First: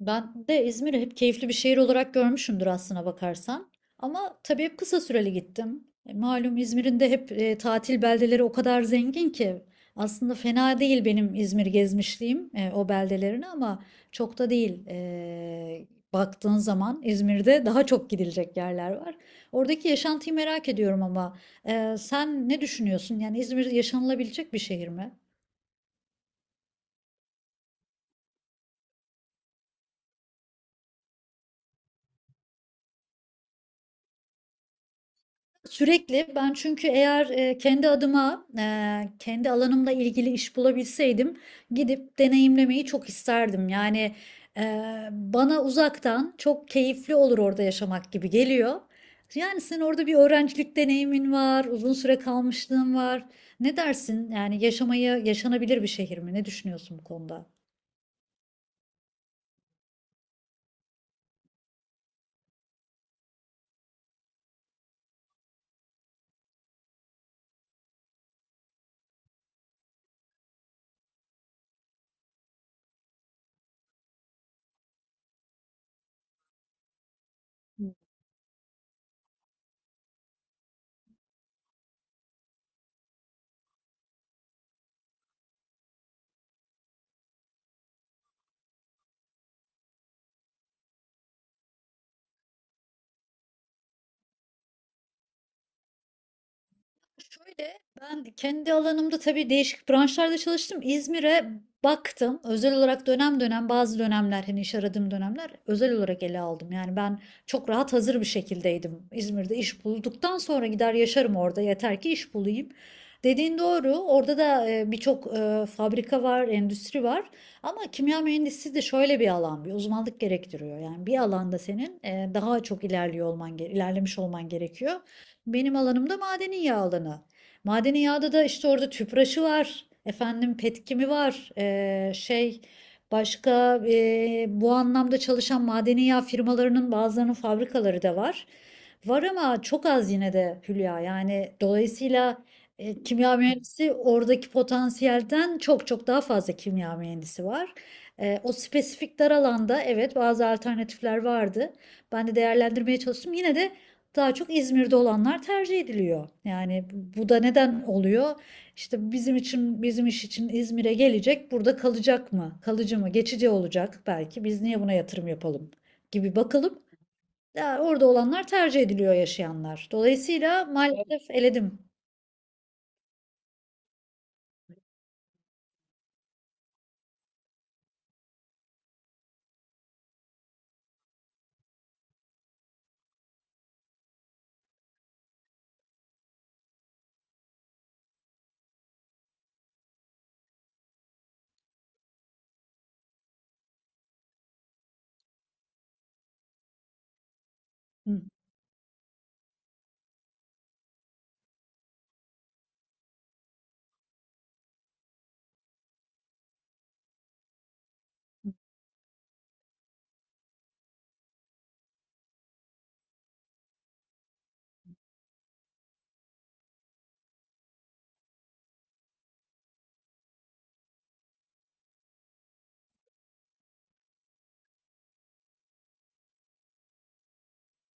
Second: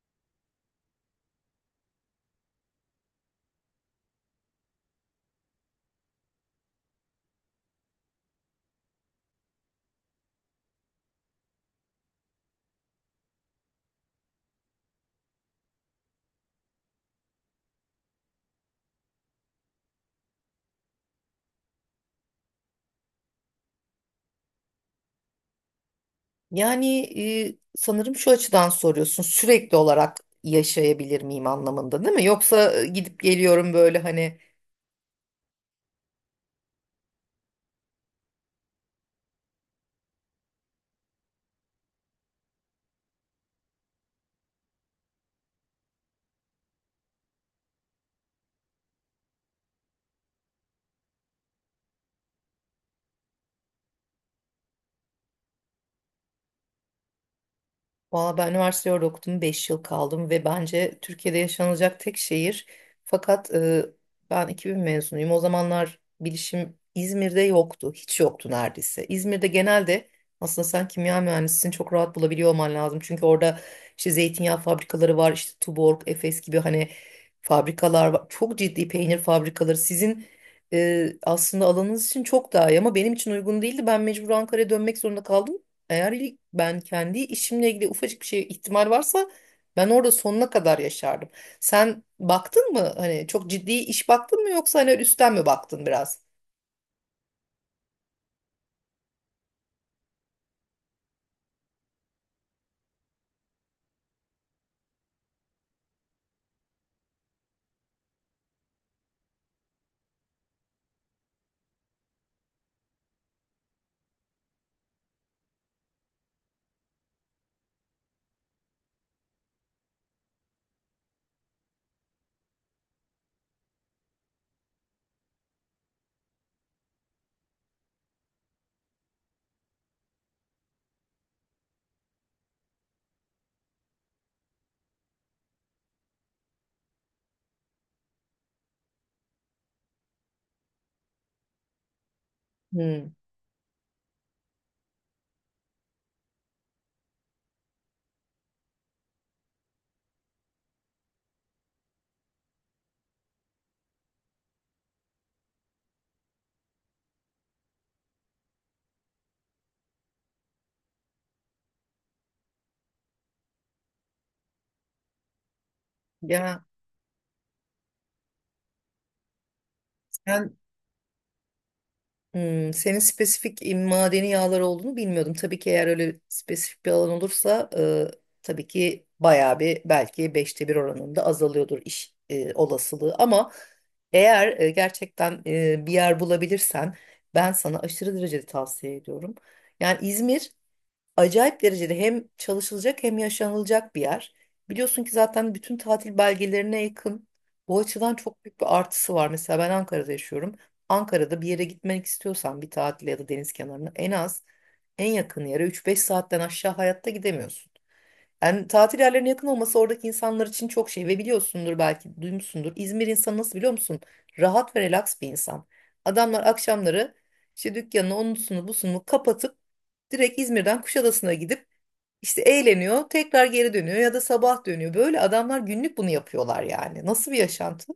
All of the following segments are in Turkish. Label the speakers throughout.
Speaker 1: Ben de İzmir'i hep keyifli bir şehir olarak görmüşümdür aslına bakarsan. Ama tabii hep kısa süreli gittim. Malum İzmir'in de hep tatil beldeleri o kadar zengin ki aslında fena değil benim İzmir gezmişliğim o beldelerini ama çok da değil. Baktığın zaman İzmir'de daha çok gidilecek yerler var. Oradaki yaşantıyı merak ediyorum ama sen ne düşünüyorsun? Yani İzmir yaşanılabilecek bir şehir mi?
Speaker 2: Yani sanırım şu açıdan soruyorsun sürekli olarak yaşayabilir miyim anlamında değil mi? Yoksa gidip geliyorum böyle hani.
Speaker 1: Sürekli ben, çünkü eğer kendi adıma kendi alanımla ilgili iş bulabilseydim gidip deneyimlemeyi çok isterdim. Yani e, bana uzaktan çok keyifli olur orada yaşamak gibi geliyor. Yani senin orada bir öğrencilik deneyimin var, uzun süre kalmışlığın var. Ne dersin? Yani yaşamayı, yaşanabilir bir şehir mi? Ne düşünüyorsun bu konuda?
Speaker 2: Valla ben üniversite orada okudum. 5 yıl kaldım ve bence Türkiye'de yaşanılacak tek şehir. Fakat ben 2000 mezunuyum. O zamanlar bilişim İzmir'de yoktu. Hiç yoktu neredeyse. İzmir'de genelde aslında sen kimya mühendisini çok rahat bulabiliyor olman lazım. Çünkü orada işte zeytinyağı fabrikaları var. İşte Tuborg, Efes gibi hani fabrikalar var. Çok ciddi peynir fabrikaları. Sizin aslında alanınız için çok daha iyi ama benim için uygun değildi. Ben mecbur Ankara'ya dönmek zorunda kaldım. Eğer ilk ben kendi işimle ilgili ufacık bir şey ihtimal varsa ben orada sonuna kadar yaşardım. Sen baktın mı? Hani çok ciddi iş baktın mı yoksa hani üstten mi baktın biraz?
Speaker 1: Şöyle, ben kendi alanımda tabii değişik branşlarda çalıştım. İzmir'e baktım. Özel olarak dönem dönem, bazı dönemler, hani iş aradığım dönemler özel olarak ele aldım. Yani ben çok rahat hazır bir şekildeydim. İzmir'de iş bulduktan sonra gider yaşarım orada. Yeter ki iş bulayım. Dediğin doğru. Orada da birçok fabrika var, endüstri var. Ama kimya mühendisliği de şöyle bir alan, bir uzmanlık gerektiriyor. Yani bir alanda senin daha çok ilerliyor olman, ilerlemiş olman gerekiyor. Benim alanımda madeni yağ alanı. Madeni yağda da işte orada tüpraşı var. Efendim, petkimi var. Şey, başka bu anlamda çalışan madeni yağ firmalarının bazılarının fabrikaları da var. Var ama çok az, yine de Hülya. Yani dolayısıyla
Speaker 2: Hmm.
Speaker 1: kimya mühendisi, oradaki potansiyelden çok çok daha fazla kimya mühendisi var. O spesifik dar alanda evet, bazı alternatifler vardı. Ben de değerlendirmeye çalıştım. Yine de daha çok İzmir'de olanlar tercih ediliyor. Yani bu da neden oluyor? İşte bizim için, bizim iş için, İzmir'e gelecek, burada kalacak mı? Kalıcı mı? Geçici olacak belki. Biz niye buna yatırım yapalım gibi
Speaker 2: Ya
Speaker 1: bakılıp ya orada olanlar tercih ediliyor, yaşayanlar.
Speaker 2: sen
Speaker 1: Dolayısıyla maalesef eledim.
Speaker 2: Hmm, senin spesifik madeni yağlar olduğunu bilmiyordum. Tabii ki eğer öyle spesifik bir alan olursa tabii ki bayağı bir belki 1/5 oranında azalıyordur iş olasılığı. Ama eğer gerçekten bir yer bulabilirsen ben sana aşırı derecede tavsiye ediyorum. Yani İzmir acayip derecede hem çalışılacak hem yaşanılacak bir yer. Biliyorsun ki zaten bütün tatil belgelerine yakın. Bu açıdan
Speaker 1: Hı.
Speaker 2: çok büyük bir artısı var. Mesela ben Ankara'da yaşıyorum. Ankara'da bir yere gitmek istiyorsan bir tatile ya da deniz kenarına en az en yakın yere 3-5 saatten aşağı hayatta gidemiyorsun. Yani tatil yerlerine yakın olması oradaki insanlar için çok şey ve biliyorsundur belki duymuşsundur. İzmir insanı nasıl biliyor musun? Rahat ve relax bir insan. Adamlar akşamları işte dükkanını onusunu busunu kapatıp direkt İzmir'den Kuşadası'na gidip işte eğleniyor, tekrar geri dönüyor ya da sabah dönüyor. Böyle adamlar günlük bunu yapıyorlar yani. Nasıl bir yaşantı?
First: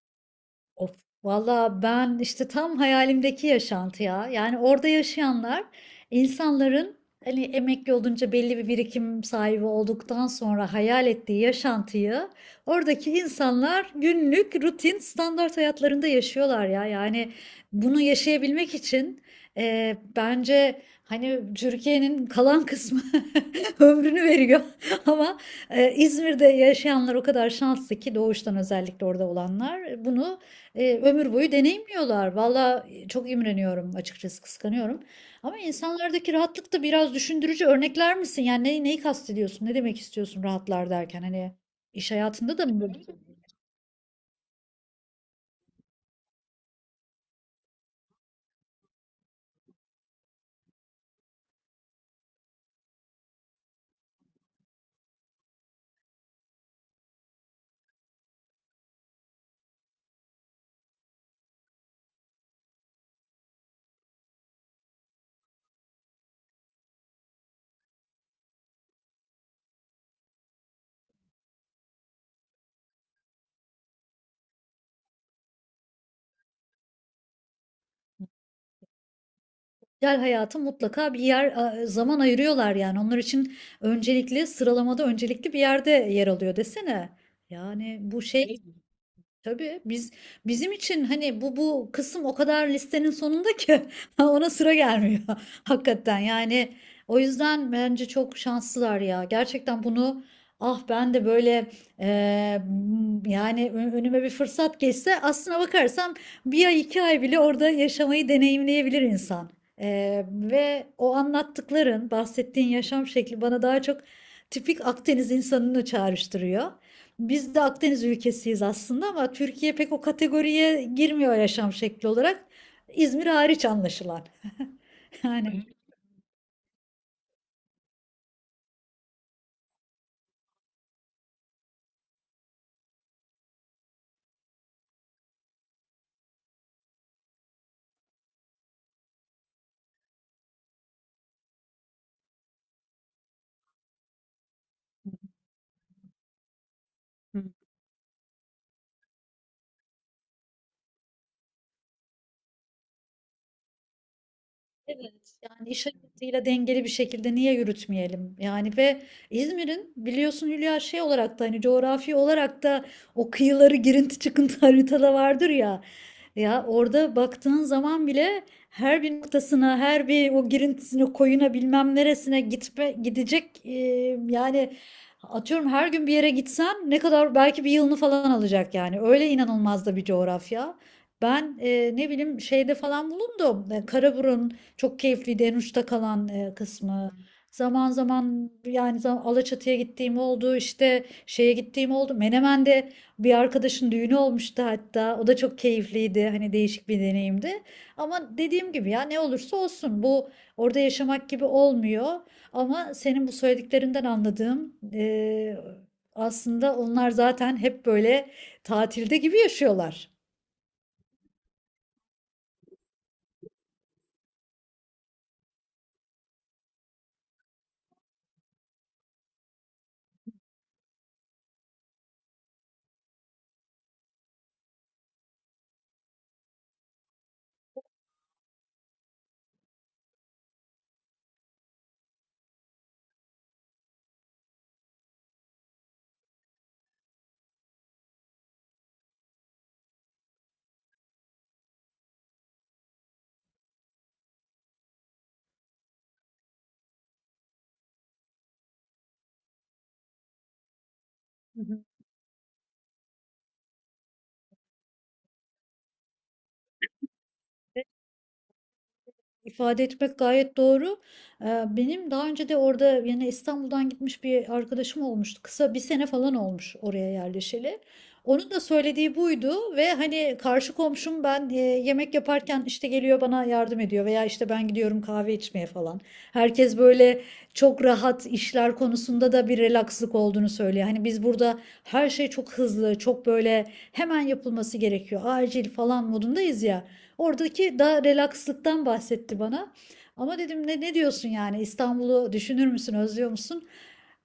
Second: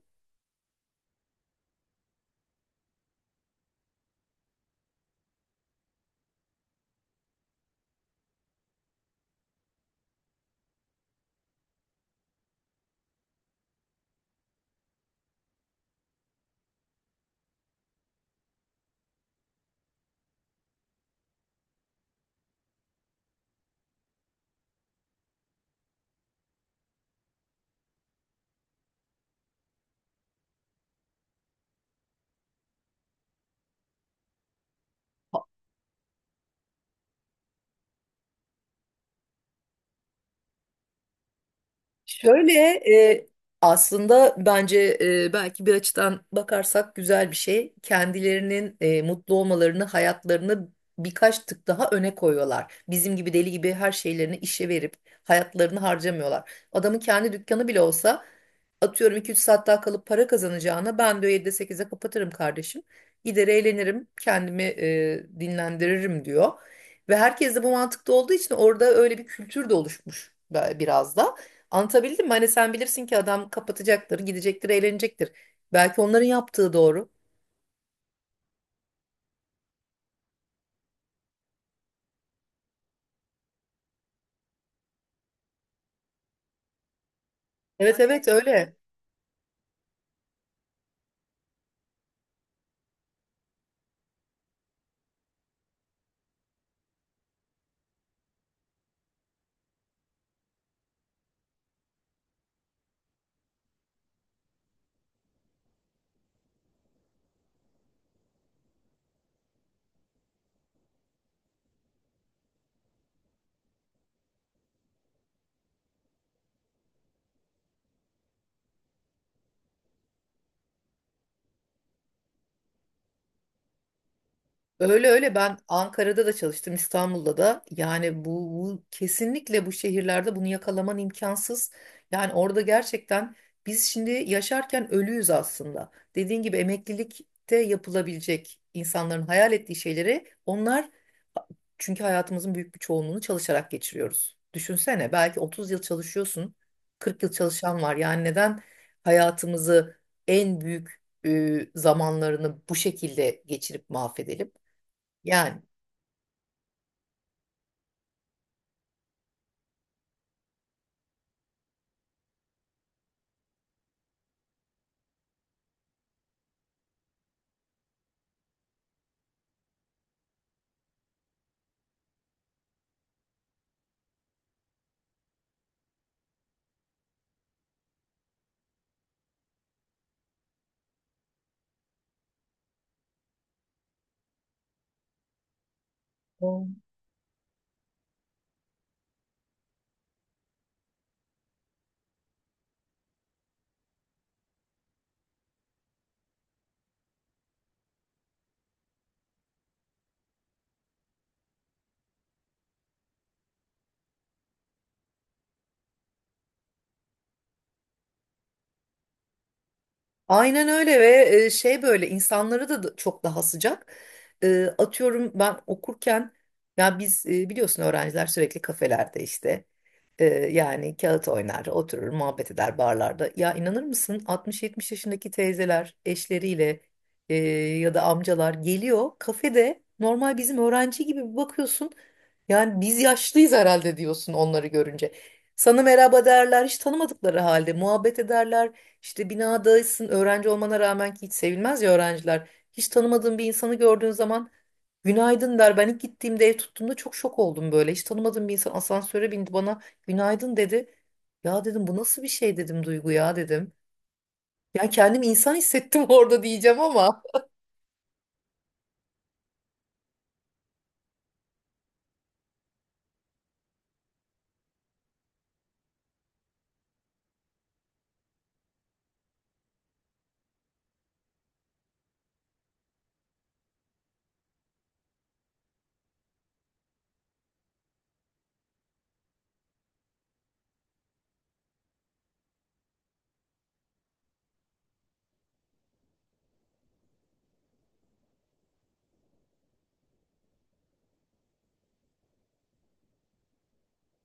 Speaker 1: Of, valla ben işte tam hayalimdeki yaşantı ya. Yani orada yaşayanlar, insanların hani emekli olunca belli bir birikim sahibi olduktan sonra hayal ettiği yaşantıyı, oradaki insanlar günlük rutin standart hayatlarında yaşıyorlar ya. Yani bunu yaşayabilmek için bence hani Türkiye'nin kalan kısmı ömrünü veriyor ama İzmir'de yaşayanlar o kadar şanslı ki, doğuştan özellikle orada olanlar bunu ömür boyu deneyimliyorlar. Valla çok imreniyorum, açıkçası kıskanıyorum. Ama insanlardaki rahatlık da biraz düşündürücü. Örnekler misin? Yani neyi kastediyorsun? Ne demek istiyorsun rahatlar derken? Hani iş
Speaker 2: Şöyle,
Speaker 1: hayatında da mı böyle?
Speaker 2: e, aslında bence belki bir açıdan bakarsak güzel bir şey. Kendilerinin mutlu olmalarını, hayatlarını birkaç tık daha öne koyuyorlar. Bizim gibi deli gibi her şeylerini işe verip hayatlarını harcamıyorlar. Adamın kendi dükkanı bile olsa atıyorum iki üç saat daha kalıp para kazanacağına ben diyor 7'de 8'e kapatırım kardeşim. Gider eğlenirim, kendimi dinlendiririm diyor. Ve herkes de bu mantıkta olduğu için orada öyle bir kültür de oluşmuş biraz da. Anlatabildim mi? Hani sen bilirsin ki adam kapatacaktır, gidecektir, eğlenecektir. Belki onların yaptığı doğru.
Speaker 1: Sosyal hayatı mutlaka bir yer zaman ayırıyorlar yani. Onlar için öncelikli sıralamada öncelikli bir yerde yer alıyor desene. Yani
Speaker 2: Evet,
Speaker 1: bu
Speaker 2: evet
Speaker 1: şey,
Speaker 2: öyle.
Speaker 1: tabii biz, bizim için hani bu kısım o kadar listenin sonunda ki ona sıra gelmiyor hakikaten. Yani o yüzden bence çok şanslılar ya. Gerçekten bunu, ah, ben de böyle eee, yani önüme bir fırsat geçse aslına bakarsam bir ay, iki ay bile orada yaşamayı deneyimleyebilir insan. Ve o anlattıkların, bahsettiğin yaşam şekli bana daha çok tipik Akdeniz insanını çağrıştırıyor. Biz de Akdeniz ülkesiyiz aslında ama Türkiye pek o kategoriye girmiyor yaşam şekli olarak. İzmir hariç anlaşılan.
Speaker 2: Öyle öyle,
Speaker 1: Yani
Speaker 2: ben Ankara'da da çalıştım İstanbul'da da yani bu kesinlikle bu şehirlerde bunu yakalaman imkansız. Yani orada gerçekten biz şimdi yaşarken ölüyüz aslında. Dediğin gibi emeklilikte yapılabilecek insanların hayal ettiği şeyleri onlar çünkü hayatımızın büyük bir çoğunluğunu çalışarak geçiriyoruz. Düşünsene belki 30 yıl çalışıyorsun, 40 yıl çalışan var. Yani neden hayatımızı en büyük zamanlarını bu şekilde geçirip mahvedelim?
Speaker 1: evet,
Speaker 2: Yani
Speaker 1: yani iş hayatıyla dengeli bir şekilde niye yürütmeyelim? Yani ve İzmir'in biliyorsun Hülya, şey olarak da hani coğrafi olarak da o kıyıları girinti çıkıntı haritada vardır ya. Ya orada baktığın zaman bile her bir noktasına, her bir o girintisine, koyuna, bilmem neresine gitme, gidecek yani atıyorum her gün bir yere gitsen ne kadar, belki bir yılını falan alacak yani. Öyle inanılmaz da bir coğrafya. Ben ne bileyim şeyde falan bulundum. Karaburun, çok keyifliydi en uçta kalan
Speaker 2: o-
Speaker 1: kısmı. Zaman zaman, yani Alaçatı'ya gittiğim oldu, işte şeye gittiğim oldu. Menemen'de bir arkadaşın düğünü olmuştu hatta. O da çok keyifliydi. Hani değişik bir deneyimdi. Ama dediğim gibi ya, ne olursa olsun bu orada yaşamak gibi olmuyor. Ama senin bu söylediklerinden anladığım aslında onlar zaten hep böyle tatilde gibi yaşıyorlar.
Speaker 2: aynen öyle ve şey, böyle insanları da çok daha sıcak. Atıyorum ben okurken ya biz biliyorsun öğrenciler sürekli kafelerde işte yani kağıt oynar, oturur, muhabbet eder barlarda. Ya inanır mısın 60-70 yaşındaki teyzeler eşleriyle e, ya da amcalar geliyor kafede normal bizim öğrenci gibi bir bakıyorsun. Yani biz yaşlıyız herhalde diyorsun onları görünce. Sana merhaba derler, hiç tanımadıkları halde muhabbet ederler. İşte binadaysın öğrenci olmana rağmen ki hiç sevilmez ya öğrenciler. Hiç tanımadığın bir insanı gördüğün zaman günaydın der. Ben ilk gittiğimde ev tuttuğumda çok şok oldum böyle. Hiç tanımadığım bir insan asansöre bindi bana günaydın dedi.
Speaker 1: Hı
Speaker 2: Ya
Speaker 1: hı.
Speaker 2: dedim bu nasıl bir şey dedim Duygu ya dedim. Yani kendimi insan hissettim orada diyeceğim ama
Speaker 1: ifade etmek gayet doğru. Benim daha önce de orada, yani İstanbul'dan gitmiş bir arkadaşım olmuştu. Kısa, bir sene falan olmuş oraya yerleşeli. Onun da söylediği buydu ve hani karşı komşum, ben yemek yaparken işte geliyor bana yardım ediyor veya işte ben gidiyorum kahve içmeye falan. Herkes böyle çok rahat, işler konusunda da bir relakslık olduğunu söylüyor. Hani biz burada her şey çok hızlı, çok böyle hemen yapılması gerekiyor, acil falan modundayız ya. Oradaki daha relakslıktan bahsetti bana. Ama dedim ne diyorsun yani, İstanbul'u düşünür müsün, özlüyor musun?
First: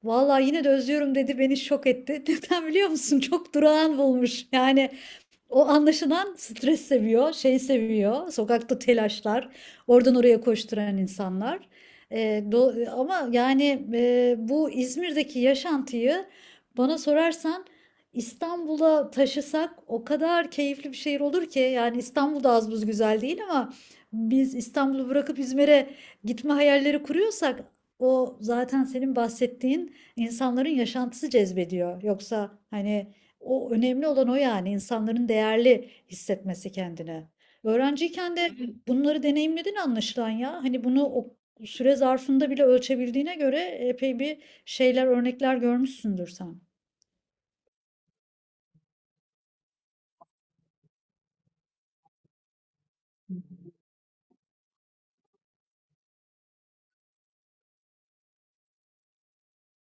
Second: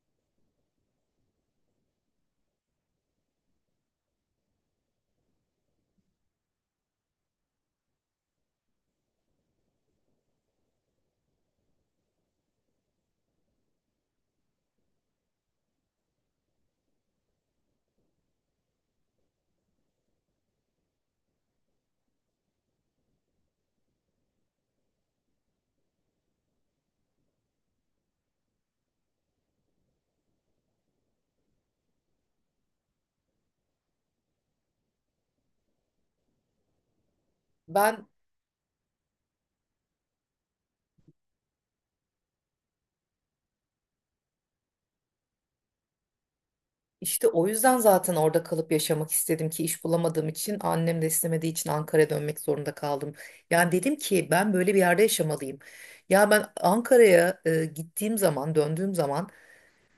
Speaker 1: Vallahi yine de özlüyorum dedi, beni şok etti. Neden biliyor musun? Çok durağan bulmuş. Yani o anlaşılan stres seviyor, şey seviyor, sokakta telaşlar, oradan oraya koşturan insanlar. Ee, ama yani bu İzmir'deki yaşantıyı bana sorarsan İstanbul'a taşısak o kadar keyifli bir şehir olur ki, yani İstanbul'da az buz güzel değil ama biz İstanbul'u bırakıp İzmir'e gitme hayalleri kuruyorsak o zaten senin bahsettiğin insanların yaşantısı cezbediyor. Yoksa hani o önemli, olan o, yani insanların değerli hissetmesi kendini.
Speaker 2: ben
Speaker 1: Öğrenciyken de, evet, bunları deneyimledin anlaşılan ya. Hani bunu o süre zarfında bile ölçebildiğine göre epey bir şeyler, örnekler görmüşsündür sen.
Speaker 2: İşte o yüzden zaten orada kalıp yaşamak istedim ki iş bulamadığım için annem de istemediği için Ankara'ya dönmek zorunda kaldım.
Speaker 1: Hı
Speaker 2: Yani
Speaker 1: hı.
Speaker 2: dedim ki ben böyle bir yerde yaşamalıyım. Ya ben Ankara'ya gittiğim zaman döndüğüm zaman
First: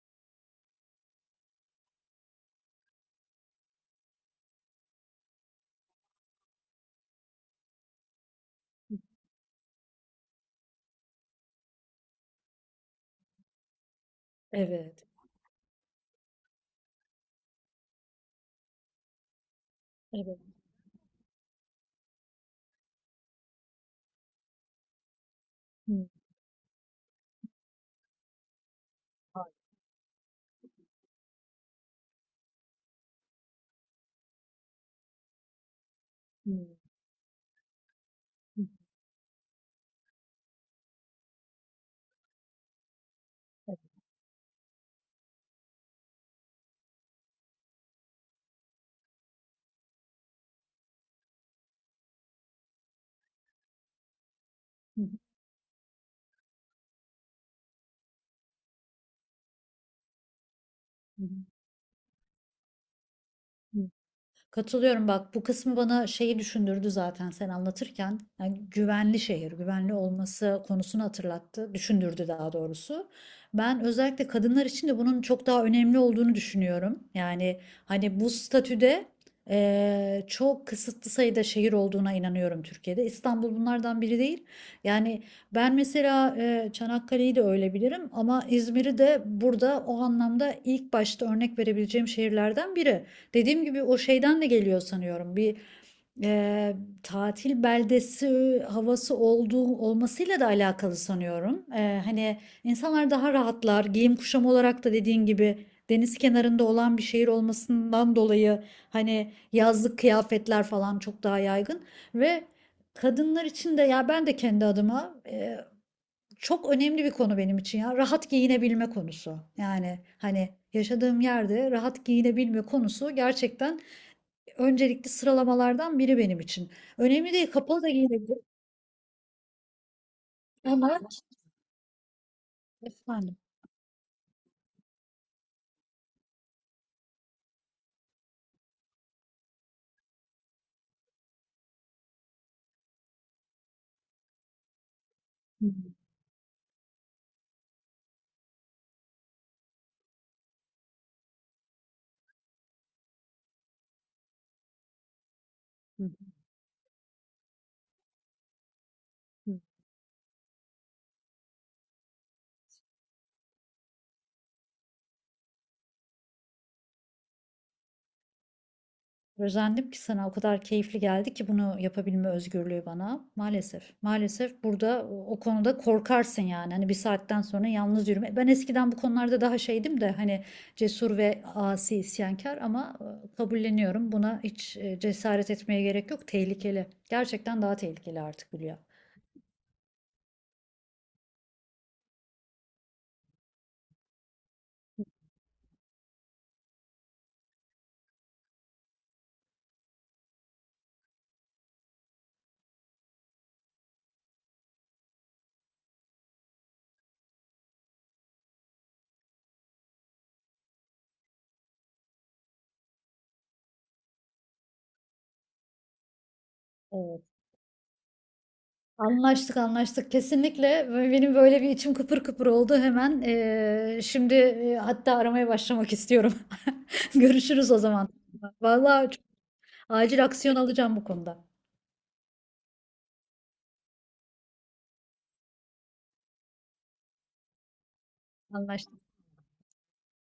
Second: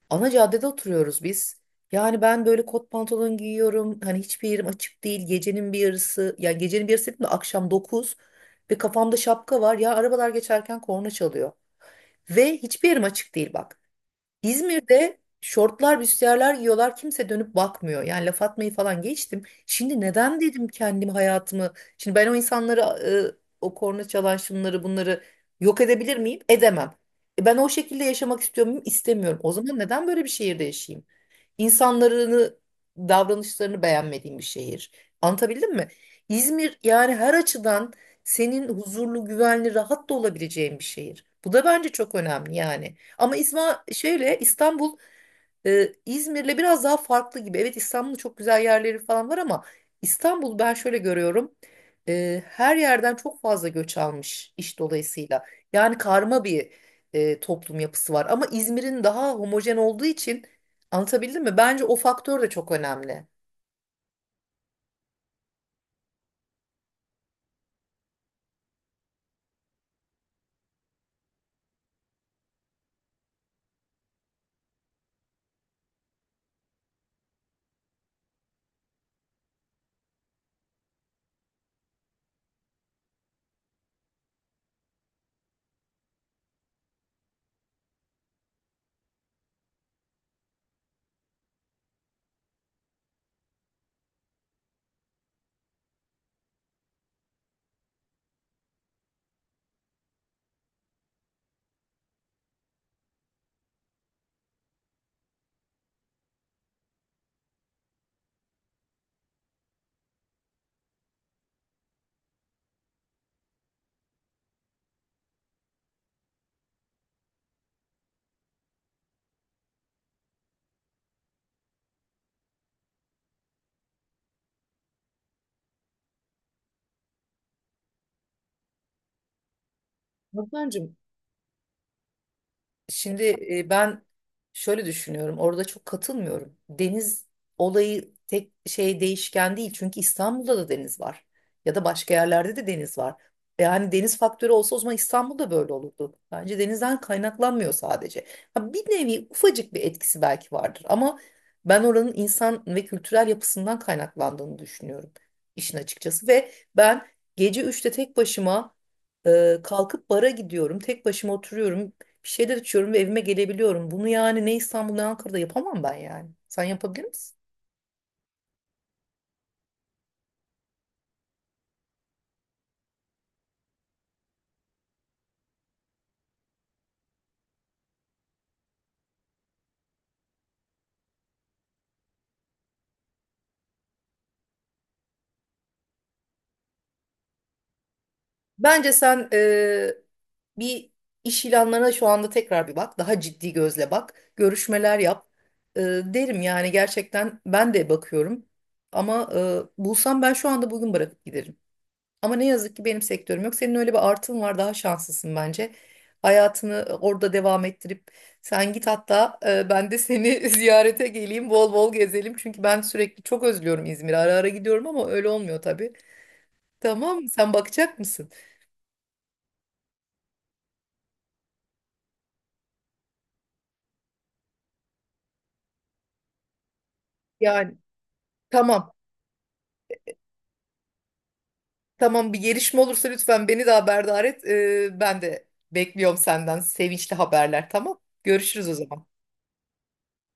Speaker 2: ana caddede oturuyoruz biz. Yani ben böyle kot pantolon giyiyorum. Hani hiçbir yerim açık değil. Gecenin bir yarısı, yani gecenin bir yarısı dedim de akşam 9 ve kafamda şapka var. Ya arabalar geçerken korna çalıyor. Ve hiçbir yerim açık değil bak.
Speaker 1: Evet.
Speaker 2: İzmir'de şortlar, büstiyerler giyiyorlar. Kimse dönüp bakmıyor. Yani laf atmayı falan geçtim. Şimdi
Speaker 1: Evet.
Speaker 2: neden dedim kendimi hayatımı? Şimdi ben o insanları, o korna çalan şunları bunları yok
Speaker 1: Hı.
Speaker 2: edebilir miyim? Edemem. Ben o şekilde yaşamak istiyor muyum? İstemiyorum.
Speaker 1: Hı.
Speaker 2: O zaman neden böyle bir şehirde yaşayayım? İnsanlarını, davranışlarını beğenmediğim bir şehir. Anlatabildim mi?
Speaker 1: Hı.
Speaker 2: İzmir yani her açıdan senin huzurlu, güvenli, rahat da olabileceğin bir şehir. Bu da bence çok önemli yani. Ama şöyle İstanbul İzmir'le biraz daha farklı gibi. Evet, İstanbul'da çok güzel yerleri falan var ama İstanbul ben şöyle görüyorum. Her yerden çok fazla göç almış iş
Speaker 1: Hı.
Speaker 2: dolayısıyla. Yani karma bir toplum yapısı var. Ama İzmir'in daha homojen olduğu için
Speaker 1: Hı.
Speaker 2: anlatabildim mi? Bence o faktör de çok önemli.
Speaker 1: Hı. Katılıyorum, bak bu kısmı bana şeyi düşündürdü zaten sen anlatırken. Yani güvenli şehir, güvenli olması konusunu hatırlattı, düşündürdü daha doğrusu. Ben özellikle kadınlar için de bunun çok daha önemli olduğunu düşünüyorum. Yani hani bu statüde çok kısıtlı sayıda şehir olduğuna inanıyorum Türkiye'de. İstanbul bunlardan biri değil. Yani ben mesela Çanakkale'yi de öyle bilirim ama İzmir'i de burada o anlamda ilk başta örnek verebileceğim şehirlerden biri. Dediğim gibi o şeyden de geliyor sanıyorum. Bir eee, tatil beldesi havası olduğu, olmasıyla da alakalı sanıyorum. Hani insanlar daha rahatlar. Giyim kuşam olarak da dediğin gibi deniz kenarında olan bir şehir olmasından dolayı hani yazlık kıyafetler falan çok daha yaygın ve kadınlar için de, ya ben de kendi adıma çok önemli bir konu benim için ya. Rahat giyinebilme konusu. Yani hani yaşadığım yerde rahat giyinebilme konusu gerçekten öncelikli sıralamalardan biri benim için. Önemli değil, kapalı da giyinebilirim.
Speaker 2: Nurcancığım, şimdi
Speaker 1: Efendim.
Speaker 2: ben şöyle düşünüyorum. Orada çok katılmıyorum. Deniz olayı tek şey değişken değil. Çünkü İstanbul'da da deniz var. Ya da başka yerlerde de deniz var. Yani deniz faktörü olsa o zaman İstanbul'da
Speaker 1: Hı
Speaker 2: böyle
Speaker 1: hı,
Speaker 2: olurdu. Bence denizden kaynaklanmıyor sadece. Ha, bir nevi ufacık bir etkisi belki vardır ama ben oranın insan ve kültürel yapısından kaynaklandığını düşünüyorum işin
Speaker 1: hı
Speaker 2: açıkçası ve ben gece 3'te tek başıma
Speaker 1: hı.
Speaker 2: kalkıp bara gidiyorum. Tek başıma oturuyorum. Bir şeyler içiyorum ve evime gelebiliyorum. Bunu yani ne İstanbul ne Ankara'da yapamam ben yani. Sen yapabilir misin?
Speaker 1: Özendim ki, sana o kadar keyifli geldi ki bunu yapabilme özgürlüğü bana. Maalesef. Maalesef burada o konuda korkarsın yani. Hani bir saatten sonra yalnız yürüme. Ben eskiden bu konularda daha şeydim de, hani cesur ve asi, isyankar ama kabulleniyorum. Buna hiç cesaret etmeye gerek yok. Tehlikeli. Gerçekten daha tehlikeli artık Hülya.
Speaker 2: Bence sen bir iş ilanlarına şu anda tekrar bir bak. Daha ciddi gözle bak. Görüşmeler yap. Derim yani, gerçekten ben de bakıyorum. Ama bulsam ben şu anda bugün bırakıp giderim. Ama ne yazık ki benim sektörüm yok. Senin öyle bir artın var, daha şanslısın bence. Hayatını orada devam ettirip sen git, hatta ben de seni ziyarete geleyim, bol bol gezelim. Çünkü ben sürekli çok özlüyorum İzmir'i. Ara ara gidiyorum ama öyle olmuyor tabii.
Speaker 1: Evet.
Speaker 2: Tamam, sen bakacak mısın?
Speaker 1: Anlaştık, anlaştık, kesinlikle. Ve benim böyle bir içim kıpır kıpır oldu hemen. Şimdi hatta aramaya başlamak istiyorum. Görüşürüz
Speaker 2: Yani
Speaker 1: o zaman.
Speaker 2: tamam.
Speaker 1: Vallahi çok acil aksiyon alacağım bu konuda.
Speaker 2: Tamam, bir gelişme olursa lütfen beni de haberdar et. Ben de bekliyorum senden sevinçli haberler, tamam. Görüşürüz o zaman.
Speaker 1: Anlaştık.